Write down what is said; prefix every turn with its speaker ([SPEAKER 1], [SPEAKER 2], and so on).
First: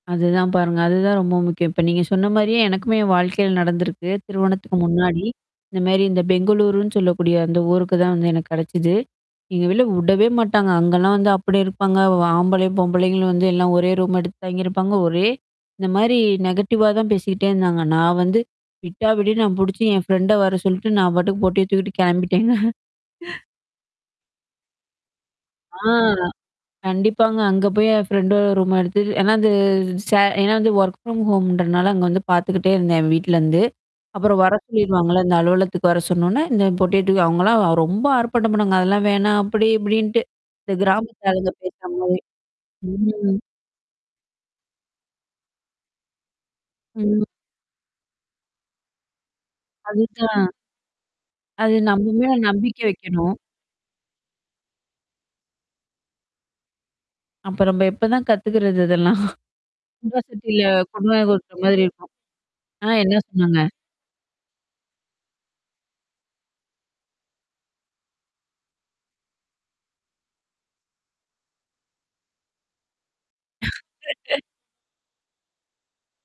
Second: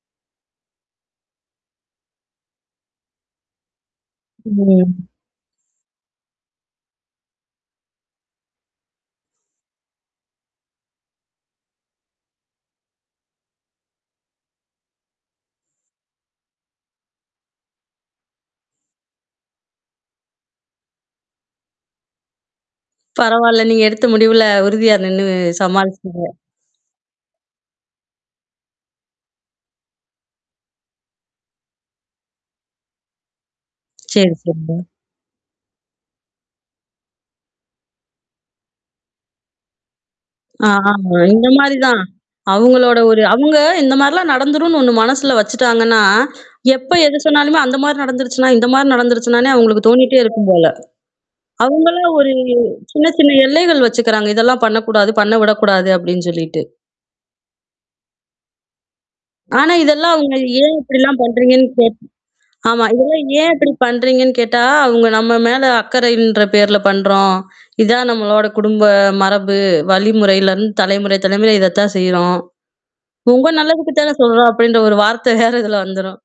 [SPEAKER 1] அதுதான் பாருங்க. அதுதான் ரொம்ப முக்கியம். இப்ப நீங்க சொன்ன மாரியே எனக்குமே என் வாழ்க்கையில நடந்திருக்கு திருமணத்துக்கு
[SPEAKER 2] ம்.
[SPEAKER 1] முன்னாடி. இந்த மாரி இந்த பெங்களூருன்னு சொல்லக்கூடிய அந்த ஊருக்கு தான் வந்து எனக்கு கெடச்சது. எங்க வீட்ல உடவே மாட்டாங்க. அங்கலாம் வந்து அப்டி இருப்பாங்க ஆம்பளை, பொம்பளைகளும் வந்து எல்லாம் ஒரே ரூம் எடுத்து தாங்கியிருப்பாங்க. ஒரே இந்த மாரி நெகட்டிவ்வா தான் பேசிக்கிட்டே இருந்தாங்க. நான் வந்து விட்டா விடு நான் புடிச்சு என் ஃப்ரெண்ட வர சொல்லிட்டு, நான் பாட்டுக்கு பொட்டிய தூக்கிட்டு கெளம்பிட்டேங்க.
[SPEAKER 2] பரவால்ல. நீங்க எடுத்த முடிவுல உறுதியார் நின்னு
[SPEAKER 1] ஆ.
[SPEAKER 2] சமாளிச்சீங்க.
[SPEAKER 1] கண்டிப்பாங்க. அங்க போய் என் ஃப்ரெண்டோட ரூம் எடுத்து ஏன்னா அது ச ஏன்னா வந்து ஒர்க் ஃப்ரம் ஹோம் இன்றனால அங்க வந்து பாத்துக்கிட்டே இருந்தேன் என் வீட்லருந்து.
[SPEAKER 2] சரி,
[SPEAKER 1] அப்புறம் வர
[SPEAKER 2] சரிங்க.
[SPEAKER 1] சொல்லிருவாங்கல்ல. இந்த அலுவலகத்துக்கு வர சொன்னோனே, இந்த பொட்டியேட்டுக்கு அவங்கலாம் ரொம்ப ஆர்ப்பாட்டம் பண்ணுவாங்க. அதெல்லாம் வேணாம் அப்படி இப்படின்ட்டு.
[SPEAKER 2] ஆ.
[SPEAKER 1] இந்த
[SPEAKER 2] ஆமா,
[SPEAKER 1] கிராமத்த
[SPEAKER 2] இந்த
[SPEAKER 1] ஆளுங்க
[SPEAKER 2] மாரிதான்.
[SPEAKER 1] பேசுறமாரி.
[SPEAKER 2] அவங்களோட ஒரு
[SPEAKER 1] ம்.
[SPEAKER 2] அவங்க இந்த மாரிலாம் நடந்துரும்னு ஒண்ணு மனசுல வச்சுட்டாங்கன்னா, எப்ப எது
[SPEAKER 1] ம்.
[SPEAKER 2] சொன்னாலுமே அந்த மாரி நடந்துருச்சுன்னா, இந்த மாரி நடந்துருச்சுனானே அவங்களுக்கு தோணிட்டே
[SPEAKER 1] அதுதான்
[SPEAKER 2] இருக்கும் போல.
[SPEAKER 1] அது நம்ம
[SPEAKER 2] அவங்களும் ஒரு
[SPEAKER 1] மேல நம்பிக்க
[SPEAKER 2] சின்ன
[SPEAKER 1] வைக்கணும்.
[SPEAKER 2] சின்ன எல்லைகள் வச்சுக்கிறாங்க. இதெல்லாம் பண்ணக்கூடாது, பண்ண விடக்கூடாது அப்டின்னு சொல்லிட்டு.
[SPEAKER 1] அப்ப நம்ப எப்பதான் கத்துக்குறது இதெல்லாம்?
[SPEAKER 2] ஆனா, இதெல்லாம்
[SPEAKER 1] குண்டா
[SPEAKER 2] அவங்க
[SPEAKER 1] சட்டில
[SPEAKER 2] ஏன் இப்படிலாம்
[SPEAKER 1] [unintelligible] ஓட்டுற
[SPEAKER 2] பண்றீங்கன்னு
[SPEAKER 1] மாதிரி
[SPEAKER 2] கேட்டு
[SPEAKER 1] இருக்கும்.
[SPEAKER 2] ஆமா.
[SPEAKER 1] ஆ என்ன
[SPEAKER 2] இதல்லாம் ஏன்
[SPEAKER 1] சொன்னாங்க?
[SPEAKER 2] இப்படி பண்றீங்கன்னு கேட்டா, அவுங்க நம்ம மேல அக்கறைன்ற பேர்ல பண்றோம். இதான் நம்மளோட குடும்ப மரபு, வழிமுறையிலருந்து தலைமுறை தலைமுறையா இதத்தான் செய்றோம். உங்க நல்லதுக்கு தான சொல்றோம்! அப்படின்ற ஒரு வார்த்த வேற இதுல வந்துரும்.